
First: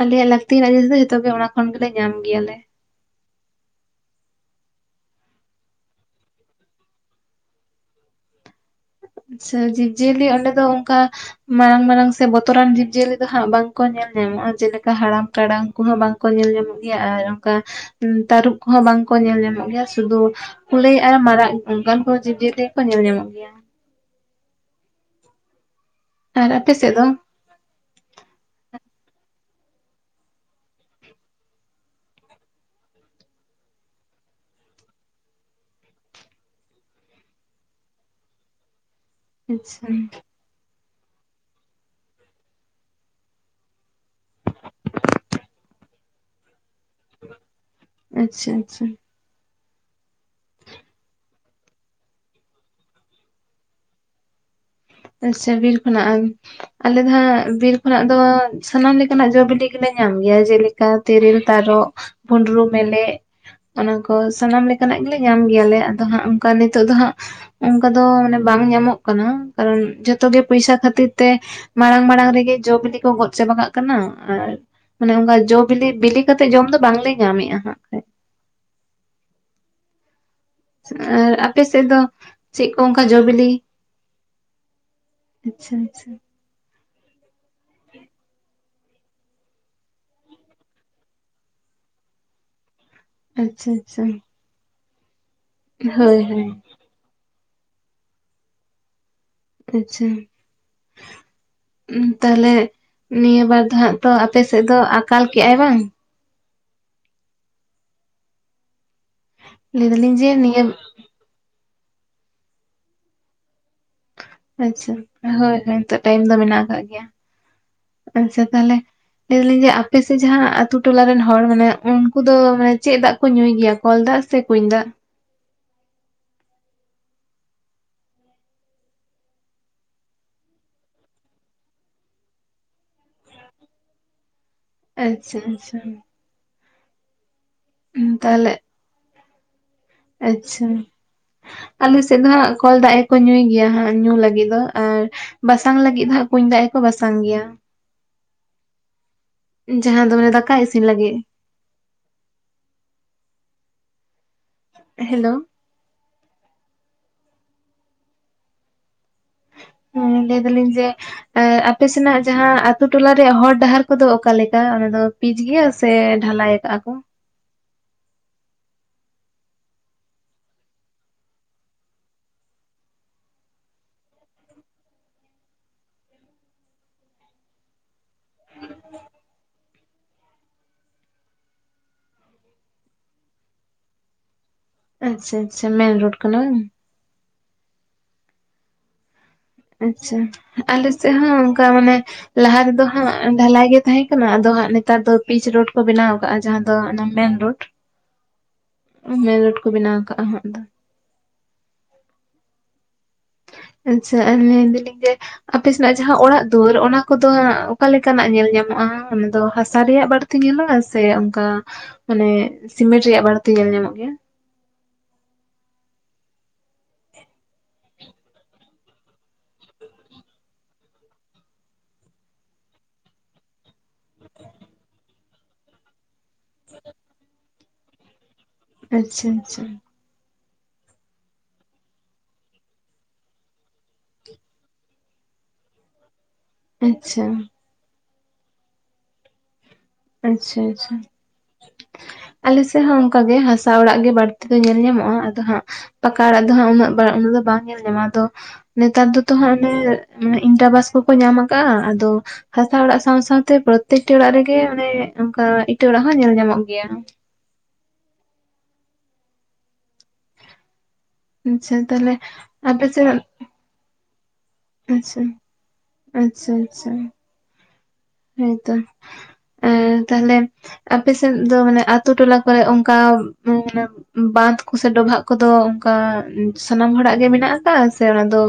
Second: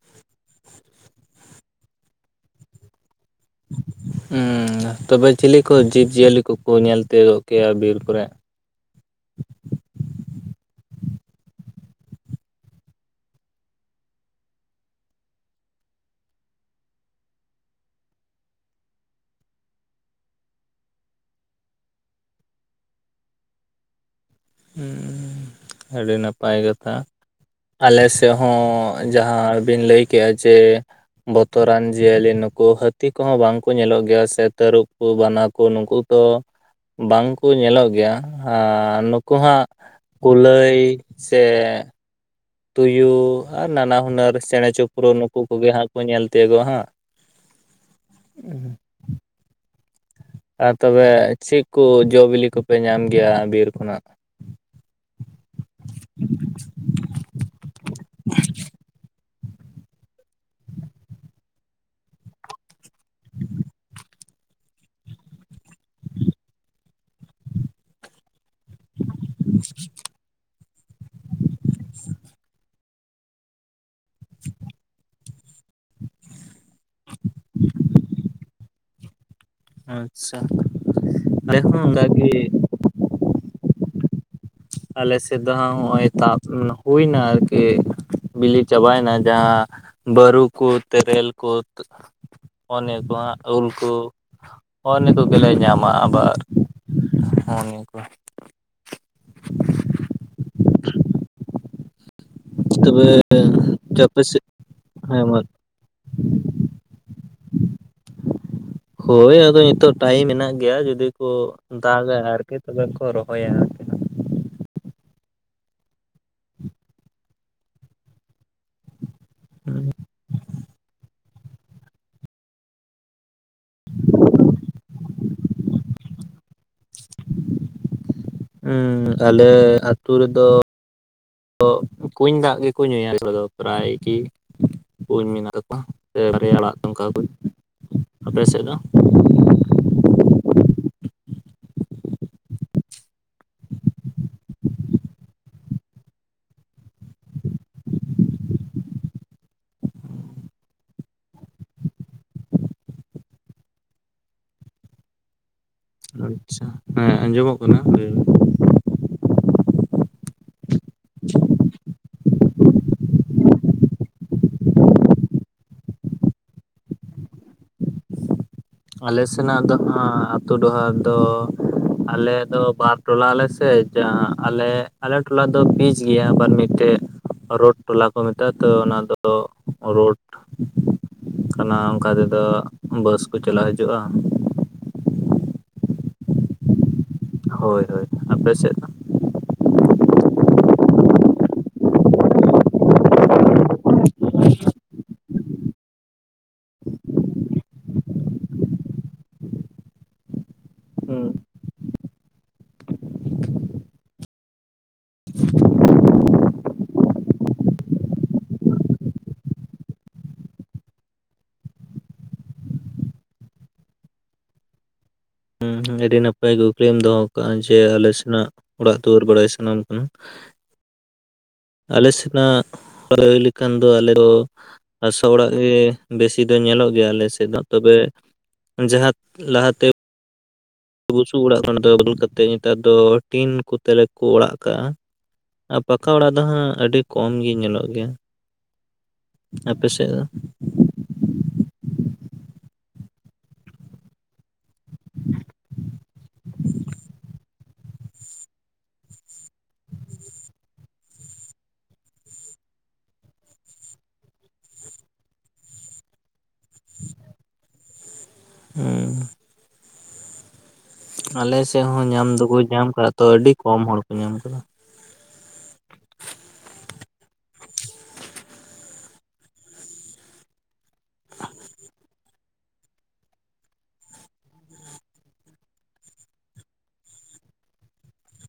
ᱟᱞᱮᱭᱟᱜ ᱞᱟᱹᱠᱛᱱᱟᱜ ᱡᱤᱱᱤᱥ ᱫᱚ ᱡᱚᱛᱚ ᱜᱮ ᱚᱱᱟ ᱠᱷᱚᱱ ᱜᱮᱞᱮ ᱧᱟᱢ ᱜᱮᱭᱟ ᱞᱮ᱾ ᱦᱮᱸ ᱛᱚᱵᱮ ᱪᱤᱞᱤ ᱠᱚ ᱡᱤᱵᱽᱼᱡᱤᱭᱟᱹᱞᱤ ᱠᱚᱠᱚ ᱧᱮᱞ ᱛᱤᱭᱳᱜ-ᱚᱜ ᱠᱮᱭᱟ ᱵᱤᱨ ᱠᱚᱨᱮ? ᱟᱪᱪᱷᱟ, ᱡᱤᱵᱽ-ᱡᱤᱭᱟᱹᱞᱤ ᱚᱸᱰᱮ ᱫᱚ ᱚᱱᱠᱟ ᱢᱟᱨᱟᱝ ᱢᱟᱨᱟᱝ ᱥᱮ ᱵᱚᱛᱚᱨᱟᱱ ᱡᱤᱵᱽ-ᱡᱤᱭᱟᱹᱞᱤ ᱫᱚ ᱦᱟᱸᱜ ᱵᱟᱝᱠᱚ ᱧᱮᱞ ᱧᱟᱢᱚᱜᱼᱟ᱾ ᱡᱮᱞᱮᱠᱟ ᱦᱟᱲᱟᱢ ᱴᱟᱲᱟᱝ ᱠᱚᱦᱚᱸ ᱵᱟᱝ ᱠᱚ ᱧᱮᱞ ᱧᱟᱢᱚᱜ ᱜᱮᱭᱟ ᱟᱨ ᱚᱱᱠᱟ ᱛᱟᱹᱨᱩᱵ ᱠᱚᱦᱚᱸ ᱵᱟᱝ ᱠᱚ ᱧᱮᱞ ᱧᱟᱢᱚᱜ ᱜᱮᱭᱟ, ᱥᱩᱫᱩ ᱠᱩᱞᱟᱹᱭ ᱟᱨ ᱢᱟᱨᱟᱜ ᱚᱱᱠᱟᱱ ᱠᱚ ᱡᱤᱵᱽ-ᱡᱤᱭᱟᱹᱞᱤ ᱜᱮ ᱠᱚ ᱧᱮᱞ ᱧᱟᱢᱚᱜ ᱜᱮᱭᱟ᱾ ᱟᱹᱰᱤ ᱟᱨ ᱱᱟᱯᱟᱭ ᱟᱯᱮ ᱠᱟᱛᱷᱟ᱾ ᱥᱮᱫ ᱫᱚ ᱟᱞᱮ ᱥᱮᱫ ᱦᱚᱸ ᱡᱟᱦᱟᱸ ᱵᱤᱱ ᱞᱟᱹᱭ ᱠᱮᱜᱼᱟ ᱡᱮ, ᱵᱚᱛᱚᱨᱟᱱ ᱡᱤᱭᱟᱹᱞᱤ ᱱᱩᱠᱩ ᱦᱟᱹᱛᱤ ᱠᱚᱦᱚᱸ ᱵᱟᱝ ᱠᱚ ᱧᱮᱞᱚᱜ ᱜᱮᱭᱟ ᱥᱮ ᱛᱟᱹᱨᱩᱵ ᱠᱚ ᱵᱟᱱᱟ ᱠᱚ ᱱᱩᱠᱩ ᱛᱚ ᱵᱟᱝᱠᱚ ᱧᱮᱞᱚᱜ ᱜᱮᱭᱟ᱾ ᱱᱩᱠᱚ ᱦᱟᱸᱜ ᱟᱪᱪᱷᱟ ᱠᱩᱞᱟᱹᱭ ᱥᱮ ᱛᱩᱭᱩ ᱟᱨ ᱱᱟᱱᱟ ᱦᱩᱱᱟᱹᱨ ᱪᱮᱸᱬᱮ ᱪᱤᱯᱨᱩ ᱱᱩᱠᱩ ᱠᱚᱜᱮ ᱦᱟᱸᱜ ᱠᱚ ᱧᱮᱞ ᱛᱤᱭᱳᱜᱚᱜᱼᱟ ᱦᱟᱸᱜ᱾ ᱟᱪᱪᱷᱟ ᱟᱪᱪᱷᱟ, ᱟᱨ ᱛᱚᱵᱮ ᱪᱮᱫ ᱠᱚ ᱡᱚ-ᱵᱤᱞᱤ ᱠᱚᱯᱮ ᱧᱟᱢ ᱜᱮᱭᱟ ᱵᱤᱨ ᱠᱷᱚᱱᱟᱜ? ᱟᱪᱪᱷᱟ ᱵᱤᱨ ᱠᱷᱚᱱᱟᱜ ᱟᱞᱮ ᱫᱚ ᱦᱟᱸᱜ ᱵᱤᱨ ᱠᱷᱚᱱᱟᱜ ᱫᱚ ᱥᱟᱱᱟᱢ ᱞᱮᱠᱟᱱᱟᱜ ᱡᱚ ᱵᱤᱞᱤ ᱠᱚ ᱜᱮᱞᱮ ᱧᱟᱢ ᱜᱮᱭᱟ᱾ ᱡᱮᱞᱮᱠᱟ ᱛᱮᱨᱮᱞ, ᱛᱟᱨᱚᱵ, ᱵᱷᱩᱸᱰᱨᱩ, ᱢᱮᱞᱮ ᱚᱱᱟ ᱠᱚ ᱥᱟᱱᱟᱢ ᱞᱮᱠᱟᱱᱟᱜ ᱜᱮᱞᱮ ᱧᱟᱢ ᱜᱮᱭᱟᱞᱮ᱾ ᱟᱫᱚ ᱦᱟᱸᱜ ᱚᱱᱠᱟ ᱱᱤᱛᱚᱜ ᱫᱚ ᱦᱟᱸᱜ ᱚᱱᱠᱟ ᱫᱚ ᱢᱟᱱᱮ ᱵᱟᱝ ᱧᱟᱢᱚᱜ ᱠᱟᱱᱟ᱾ ᱠᱟᱨᱚᱱ ᱡᱚᱛᱚ ᱜᱮ ᱯᱚᱭᱥᱟ ᱠᱷᱟᱹᱛᱤᱨ ᱛᱮ ᱢᱟᱲᱟᱝ ᱢᱟᱲᱟᱝ ᱨᱮᱜᱮ ᱡᱚ-ᱵᱤᱞᱤ ᱠᱚ ᱜᱚᱫ ᱪᱟᱵᱟᱟᱜ ᱠᱟᱱᱟ᱾ ᱟᱨ ᱢᱟᱱᱮ ᱚᱱᱠᱟ ᱡᱚᱼ ᱵᱤᱞᱤ, ᱵᱤᱞᱤ ᱠᱟᱛᱮᱜ ᱡᱚᱢ ᱫᱚ ᱵᱟᱝᱞᱮ ᱧᱟᱢᱮᱼᱟ ᱦᱟᱸᱜ ᱠᱷᱟᱡ᱾ ᱟᱪᱪᱷᱟ, ᱟᱨ ᱟᱞᱮ ᱟᱯᱮ ᱦᱚᱸ ᱥᱮᱫ ᱫᱚ ᱚᱱᱠᱟᱜᱮ ᱪᱮᱫ ᱠᱚ ᱚᱱᱠᱟ ᱡᱚ-ᱵᱤᱞᱤ? ᱟᱞᱮ ᱥᱮᱫ ᱫᱚ ᱦᱟᱸᱜ ᱱᱚᱜ-ᱚᱭ ᱟᱪᱪᱷᱟ ᱛᱟᱯ ᱦᱩᱭᱱᱟ ᱟᱨᱠᱤ ᱵᱤᱞᱤ ᱪᱟᱵᱟᱭᱮᱱᱟ᱾ ᱡᱟᱦᱟᱸ ᱵᱟᱹᱨᱩ ᱠᱚ ᱛᱮᱨᱮᱞ ᱠᱚ ᱚᱱᱮᱠ ᱩᱞ ᱟᱪᱪᱷᱟ ᱠᱚ ᱟᱪᱪᱷᱟ ᱦᱚᱸᱜ ᱱᱤᱛᱚᱜ ᱜᱮᱞᱮ ᱧᱟᱢᱟ ᱦᱳᱭ ᱟᱵᱟᱨ ᱦᱳᱭ ᱦᱚᱸ ᱱᱤᱭᱟᱹ ᱠᱚ᱾ ᱟᱪᱪᱷᱟ, ᱛᱟᱦᱞᱮ ᱛᱚᱵᱮ ᱱᱤᱭᱟᱹ ᱵᱟᱨ ᱫᱚ ᱦᱟᱸᱜ ᱛᱚ ᱟᱯᱮ ᱥᱮᱫ ᱫᱚ ᱟᱠᱟᱞ ᱦᱮᱸ ᱢᱟ ᱠᱮᱭᱟᱭ ᱵᱟᱝ? ᱦᱳᱭ, ᱦᱳᱭ ᱞᱟᱹᱭ ᱱᱤᱛᱚᱜ ᱫᱟᱞᱤᱧ ᱴᱟᱭᱤᱢ ᱡᱮ ᱢᱮᱱᱟᱜ ᱱᱤᱭᱟᱹ ᱜᱮᱭᱟ ᱡᱩᱫᱤ ᱠᱚ ᱫᱟᱜᱟ ᱟᱨᱠᱤ ᱛᱚᱵᱮ ᱠᱚ ᱨᱚᱦᱚᱭᱟ᱾ ᱟᱪᱪᱷᱟ, ᱦᱳᱭ ᱦᱳᱭ ᱱᱤᱛᱳ ᱴᱟᱭᱤᱢ ᱫᱚ ᱢᱮᱱᱟᱜ ᱟᱠᱟᱜ ᱜᱮᱭᱟ ᱟᱪᱪᱷᱟ ᱛᱟᱦᱞᱮ᱾ ᱞᱟᱹᱭ ᱫᱟᱹᱞᱤᱧ ᱡᱮ ᱟᱯᱮ ᱥᱮᱫ ᱡᱟᱦᱟᱸ ᱟᱛᱳ ᱴᱚᱞᱟ ᱨᱮᱱ ᱦᱚᱲ ᱢᱟᱱᱮ ᱩᱱᱠᱩ ᱫᱚ ᱢᱟᱱᱮ ᱪᱮᱫ ᱫᱟᱜ ᱠᱚ ᱧᱩᱭ ᱜᱮᱭᱟ ᱠᱚᱞ ᱫᱟᱜ ᱥᱮ ᱠᱩᱧ ᱫᱟᱜ? [inaudible] ᱦᱮᱸᱟᱞᱮ ᱟᱹᱛᱩ ᱨᱮᱫᱚ ᱛᱚ ᱠᱩᱧ ᱫᱟᱜ ᱜᱮᱠᱚ ᱧᱩᱭᱟ ᱫᱚ ᱯᱨᱟᱭ ᱜᱤ᱾ ᱠᱩᱧ ᱟᱪᱪᱷᱟ ᱢᱮᱱᱟᱜ ᱛᱟᱠᱚᱣᱟ ᱟᱪᱪᱷᱟ ᱥᱮ ᱵᱟᱨᱭᱟᱲᱟᱜᱠᱟ ᱠᱚ᱾ ᱟᱯᱮ ᱛᱟᱦᱚᱞᱮ ᱥᱮᱫ ᱫᱚ? ᱟᱪᱪᱷᱟ᱾ ᱟᱞᱮ ᱥᱮᱫ ᱫᱚ ᱦᱟᱸᱜ ᱠᱚᱞ ᱫᱟᱜ ᱜᱮᱠᱚ ᱧᱩᱭ ᱜᱮᱭᱟ ᱦᱟᱸᱜ ᱧᱩ ᱞᱟᱹᱜᱤᱫ ᱫᱚ ᱟᱨᱼᱼ ᱵᱟᱥᱟᱝ ᱞᱟᱹᱜᱤᱫ ᱫᱚ ᱦᱟᱸᱜ ᱠᱩᱧ ᱫᱟᱜ ᱜᱮᱠᱚ ᱵᱟᱥᱟᱝ ᱜᱮᱭᱟ᱾ ᱡᱟᱦᱟᱸ ᱫᱚ ᱢᱟᱱᱮ ᱫᱟᱠᱟ ᱤᱥᱤᱱ ᱞᱟᱹᱜᱤᱫᱼᱼ ᱦᱮᱞᱳᱼᱼ ᱟᱪᱪᱷᱟ, ᱦᱮᱸ ᱟᱸᱡᱚᱢᱚᱜ ᱠᱟᱱᱟ ᱞᱟᱹᱭ ᱵᱤᱱ? ᱞᱟᱹᱭ ᱫᱟᱹᱞᱤᱧ ᱡᱮ, ᱮ ᱟᱯᱮ ᱥᱮᱱᱟᱜ ᱡᱟᱦᱟᱸ ᱟᱛᱩ ᱴᱚᱞᱟ ᱨᱮᱭᱟᱜ ᱦᱚᱨ ᱰᱟᱦᱟᱨ ᱠᱚᱫᱚ ᱚᱠᱟᱞᱮᱠᱟ ᱚᱱᱟ ᱫᱚᱼᱼ ᱯᱤᱪ ᱜᱤᱭᱟᱹ ᱥᱮ ᱰᱷᱟᱞᱟᱭ ᱟᱠᱟᱟᱜᱼᱟ ᱠᱚ? ᱟᱞᱮ ᱥᱮᱱᱟᱜ ᱫᱚ ᱦᱟᱸᱜ ᱟᱹᱛᱩ ᱰᱚᱦᱟᱨ ᱫᱚᱼᱼ ᱟᱞᱮ ᱫᱚ ᱵᱟᱨ ᱴᱚᱞᱟ ᱟᱞᱮ ᱥᱮ ᱡᱟᱦᱟᱸ ᱟᱞᱮ ᱟᱞᱮ ᱴᱚᱞᱟ ᱫᱚ ᱯᱤᱪ ᱜᱤᱭᱟ ᱟᱵᱟᱨ ᱢᱤᱫᱴᱮᱜᱼᱼ ᱨᱳᱰ ᱴᱚᱞᱟ ᱠᱚ ᱢᱮᱛᱟᱜᱼᱟ ᱛᱚ ᱚᱱᱟᱫᱚ ᱨᱳᱰᱼᱼ ᱠᱟᱱᱟ ᱚᱱᱠᱟ ᱛᱮᱫᱚ ᱵᱟᱹᱥ ᱠᱚ ᱪᱟᱞᱟᱜ ᱦᱤᱡᱩᱜᱼᱟ᱾ ᱟᱪᱪᱷᱟ ᱟᱪᱪᱷᱟ ᱢᱮᱱ ᱨᱳᱰ ᱠᱟᱱᱟ ᱵᱟᱝ? ᱦᱳᱭ ᱦᱳᱭ ᱟᱯᱮ ᱥᱮᱜ ᱫᱚ? ᱟᱪᱪᱷᱟ ᱟᱞᱮ ᱥᱮᱜ ᱦᱚᱸ ᱚᱝᱠᱟ ᱢᱟᱱᱮᱼᱼ ᱞᱟᱦᱟ ᱨᱮᱫᱚ ᱦᱟᱸᱜ ᱰᱷᱟᱞᱟᱭ ᱜᱮ ᱛᱟᱦᱮᱸ ᱠᱟᱱᱟ ᱟᱫᱚ ᱦᱟᱸᱜ ᱱᱮᱛᱟᱨ ᱫᱚ ᱯᱤᱪ ᱨᱳᱰ ᱠᱚ ᱵᱮᱱᱟᱣ ᱠᱟᱜᱟ ᱡᱟᱦᱟᱸ ᱫᱚ ᱚᱱᱟ ᱢᱮᱱ ᱨᱳᱰ᱾ ᱢᱮᱱᱨᱳᱰ ᱠᱚ ᱵᱮᱱᱟᱣ ᱠᱟᱜᱼᱟ ᱦᱟᱸᱜ ᱫᱚ᱾ ᱦᱩᱸ ᱟᱪᱪᱷᱟ ᱟᱨ ᱞᱟᱹᱭ ᱫᱚᱞᱤᱧ ᱡᱮᱼᱼ ᱟᱯᱮᱥᱮᱱᱟᱜ ᱡᱟᱦᱟᱸ ᱚᱲᱟᱜ ᱫᱩᱣᱟᱹᱨ ᱚᱱᱟ ᱠᱚᱫᱚ ᱚᱠᱟᱞᱮᱠᱟᱱᱟᱜ ᱧᱮᱞ ᱧᱟᱢᱚᱜᱼᱟ ᱚᱱᱟ ᱫᱚ ᱦᱟᱥᱟ ᱨᱮᱭᱟᱜ ᱵᱟᱹᱲᱛᱤᱼᱼ ᱛᱮ ᱧᱮᱞᱚᱜᱼᱟ ᱥᱮ ᱚᱱᱠᱟ ᱢᱟᱱᱮ ᱥᱤᱢᱮᱱᱴ ᱨᱮᱭᱟᱜ ᱵᱟᱹᱲᱛᱤ ᱧᱮᱞ ᱧᱟᱢᱚᱜ ᱜᱮᱭᱟ? ᱟᱹᱰᱤ ᱱᱟᱯᱟᱭ ᱠᱩᱠᱞᱤᱢ ᱫᱚᱦᱚ ᱠᱟᱜᱼᱟ ᱡᱮ ᱟᱞᱮ ᱥᱮᱱᱟᱜ ᱚᱲᱟᱜ ᱫᱩᱣᱟᱹᱨ ᱵᱟᱲᱟᱭ ᱥᱟᱱᱟᱢ ᱠᱟᱱᱟᱼᱼ ᱟᱞᱮ ᱥᱮᱱᱟᱜ ᱞᱟᱹᱭ ᱞᱮᱠᱷᱟᱱ ᱫᱚ ᱟᱞᱮ ᱫᱚᱼᱼ ᱦᱟᱥᱚᱜ ᱚᱲᱟᱜ ᱜᱮ ᱵᱮᱥᱤ ᱫᱚ ᱧᱮᱞᱚᱜ ᱜᱮᱭᱟ ᱟᱞᱮ ᱥᱮᱫ ᱫᱚ ᱛᱚᱵᱮ ᱡᱟᱦᱟᱸ ᱟᱪᱪᱷᱟ ᱟᱪᱪᱷᱟ ᱞᱟᱦᱟᱛᱮᱼᱼ ᱵᱩᱥᱩᱵ ᱚᱲᱟᱜ ᱠᱷᱚᱱ ᱫᱚ ᱵᱚᱫᱚᱞ ᱠᱟᱛᱮ ᱧᱤᱛᱟᱨ ᱫᱚ ᱴᱤᱱ ᱠᱚᱛᱮ ᱞᱮ ᱠᱚ ᱚᱲᱟᱜ ᱠᱟᱜᱼᱟ᱾ ᱟ ᱯᱟᱠᱟ ᱚᱲᱟᱜ ᱫᱚ ᱦᱟᱸᱜ ᱟᱹᱰᱤ ᱟᱪᱪᱷᱟ ᱠᱚᱢ ᱜᱤ ᱧᱮᱞᱚᱜ ᱜᱤᱭᱟ᱾ ᱟᱯᱮᱥᱮᱜᱼᱼ ᱟᱪᱪᱷᱟ ᱟᱪᱪᱷᱟ ᱟᱞᱮ ᱥᱮᱜ ᱦᱚᱸ ᱚᱝᱠᱟ ᱜᱮ ᱦᱟᱥᱟ ᱚᱲᱟᱜ ᱜᱮ ᱵᱟᱹᱲᱛᱤᱼᱼ ᱛᱮᱫᱚ ᱧᱮᱞ ᱧᱟᱢᱚᱜᱼᱟ ᱟᱫᱚ ᱦᱟᱸᱜ ᱯᱟᱠᱟ ᱚᱲᱟᱜ ᱫᱚ ᱦᱟᱸᱜ ᱩᱱᱟᱹ ᱵᱟ ᱩᱱᱟᱹᱜ ᱫᱚ ᱵᱟᱝ ᱧᱮᱞ ᱧᱟᱢᱚᱜᱼᱟ ᱟᱫᱚᱼᱼ ᱱᱮᱛᱟᱨ ᱫᱚᱛᱚ ᱦᱟᱸᱜ ᱚᱱᱮ ᱤᱱᱴᱟ ᱵᱟᱥ ᱠᱚᱠᱚ ᱧᱟᱢ ᱟᱠᱟᱫᱟᱼᱟ ᱟᱫᱚᱼᱼ ᱦᱟᱥᱟ ᱚᱲᱟᱜ ᱥᱟᱶ ᱥᱟᱶᱛᱮ ᱯᱨᱚᱛᱮᱠᱴᱤ ᱚᱲᱟᱜ ᱨᱮᱜᱮ ᱚᱱᱮ ᱚᱱᱠᱟ ᱤᱴᱟᱹ ᱚᱲᱟᱜ ᱦᱚᱸ ᱧᱮᱞ ᱧᱟᱢᱚᱜ ᱜᱮᱼᱼ ᱜᱮᱭᱟ᱾ ᱦᱩᱸ᱾ ᱟᱪᱪᱷᱟ ᱟᱞᱮᱥᱮᱜ ᱦᱚᱸ ᱛᱟᱦᱚᱞᱮ ᱧᱟᱢ ᱫᱩᱠᱩ ᱟᱯᱮ ᱧᱟᱢ ᱥᱮᱫ ᱠᱟᱜᱟ ᱛᱚ ᱟᱹᱰᱤ ᱠᱚᱢ ᱦᱚᱲ ᱠᱩ ᱧᱟᱢ ᱠᱟᱫᱟ᱾ ᱟᱪᱪᱷᱟ ᱟᱪᱪᱷᱟ ᱟᱪᱪᱷᱟ᱾ ᱦᱮᱸ ᱛᱳ ᱮᱸ ᱛᱟᱦᱞᱮᱼᱼ ᱟᱯᱮᱥᱮᱫ ᱫᱚ ᱢᱟᱱᱮ ᱟᱛᱳ ᱴᱚᱞᱟ ᱠᱚᱨᱮ ᱚᱱᱠᱟ ᱮ ᱢᱟᱱᱮᱼᱼ ᱵᱟᱸᱫᱷ ᱠᱚᱥᱮ ᱥᱮ ᱰᱚᱵᱷᱟᱜ ᱠᱚᱫᱚ ᱚᱱᱠᱟ ᱥᱟᱱᱟᱢ ᱦᱚᱲᱟᱜ ᱜᱮ ᱢᱮᱱᱟᱜ ᱠᱟᱜᱼᱟ ᱥᱮ ᱚᱱᱟ ᱫᱚᱼᱼ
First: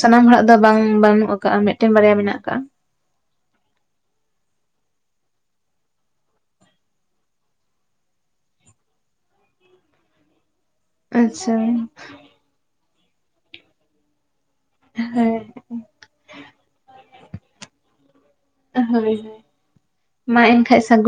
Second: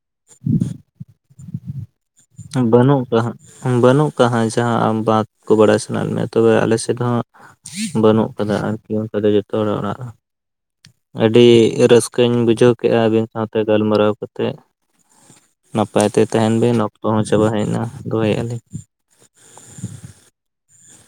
ᱥᱟᱱᱟᱢ ᱦᱚᱲᱟᱜ ᱫᱚ ᱵᱟᱝ ᱵᱟᱹᱱᱩᱜ ᱠᱟᱟᱜᱼᱟ ᱢᱤᱫᱼᱼ ᱵᱟᱹᱱᱩᱜ ᱠᱟᱜ-ᱟ ᱦᱟᱸᱜᱼᱼ ᱵᱟᱹᱱᱩᱜ ᱠᱟᱜᱼᱟ ᱦᱟᱸᱜ ᱡᱟᱦᱟᱸ ᱟᱢ ᱵᱟᱸᱫ ᱠᱚ ᱵᱟᱲᱟᱭ ᱥᱟᱱᱟᱭᱮᱫ ᱢᱮᱭᱟ ᱛᱚᱵᱮ ᱟᱞᱮ ᱥᱮᱫ ᱫᱚ ᱦᱟᱸᱜᱼᱼ ᱵᱟᱹᱱᱩᱜ ᱠᱟᱫᱟ ᱟᱨᱠᱤ ᱚᱱᱠᱟ ᱫᱚ ᱡᱚᱛᱚ ᱦᱚᱲᱟᱜ ᱚᱲᱟᱜᱼᱼ ᱟᱹᱰᱤ ᱟᱪᱪᱷᱟ ᱦᱮᱸ ᱨᱟᱹᱥᱠᱟᱹᱧ ᱵᱩᱡᱷᱟᱹᱣ ᱠᱮᱜᱼᱟ ᱟᱹᱵᱤᱱ ᱥᱟᱶᱛᱮ ᱜᱟᱞᱢᱟᱨᱟᱣ ᱠᱟᱛᱮᱜᱼᱼ ᱦᱳᱭ ᱱᱟᱯᱟᱭ ᱛᱮ ᱛᱟᱦᱮᱱ ᱵᱮᱱ ᱚᱠᱛᱚ ᱦᱚᱸ ᱪᱟᱵᱟ ᱦᱮᱡ ᱮᱱᱟ ᱫᱚᱦᱚᱭᱮᱜᱼᱟ ᱞᱤᱧ᱾ ᱦᱳᱭ ᱦᱳᱭ ᱢᱟ ᱮᱱᱠᱷᱟᱡ ᱥᱟᱹᱜᱩᱱᱼᱼ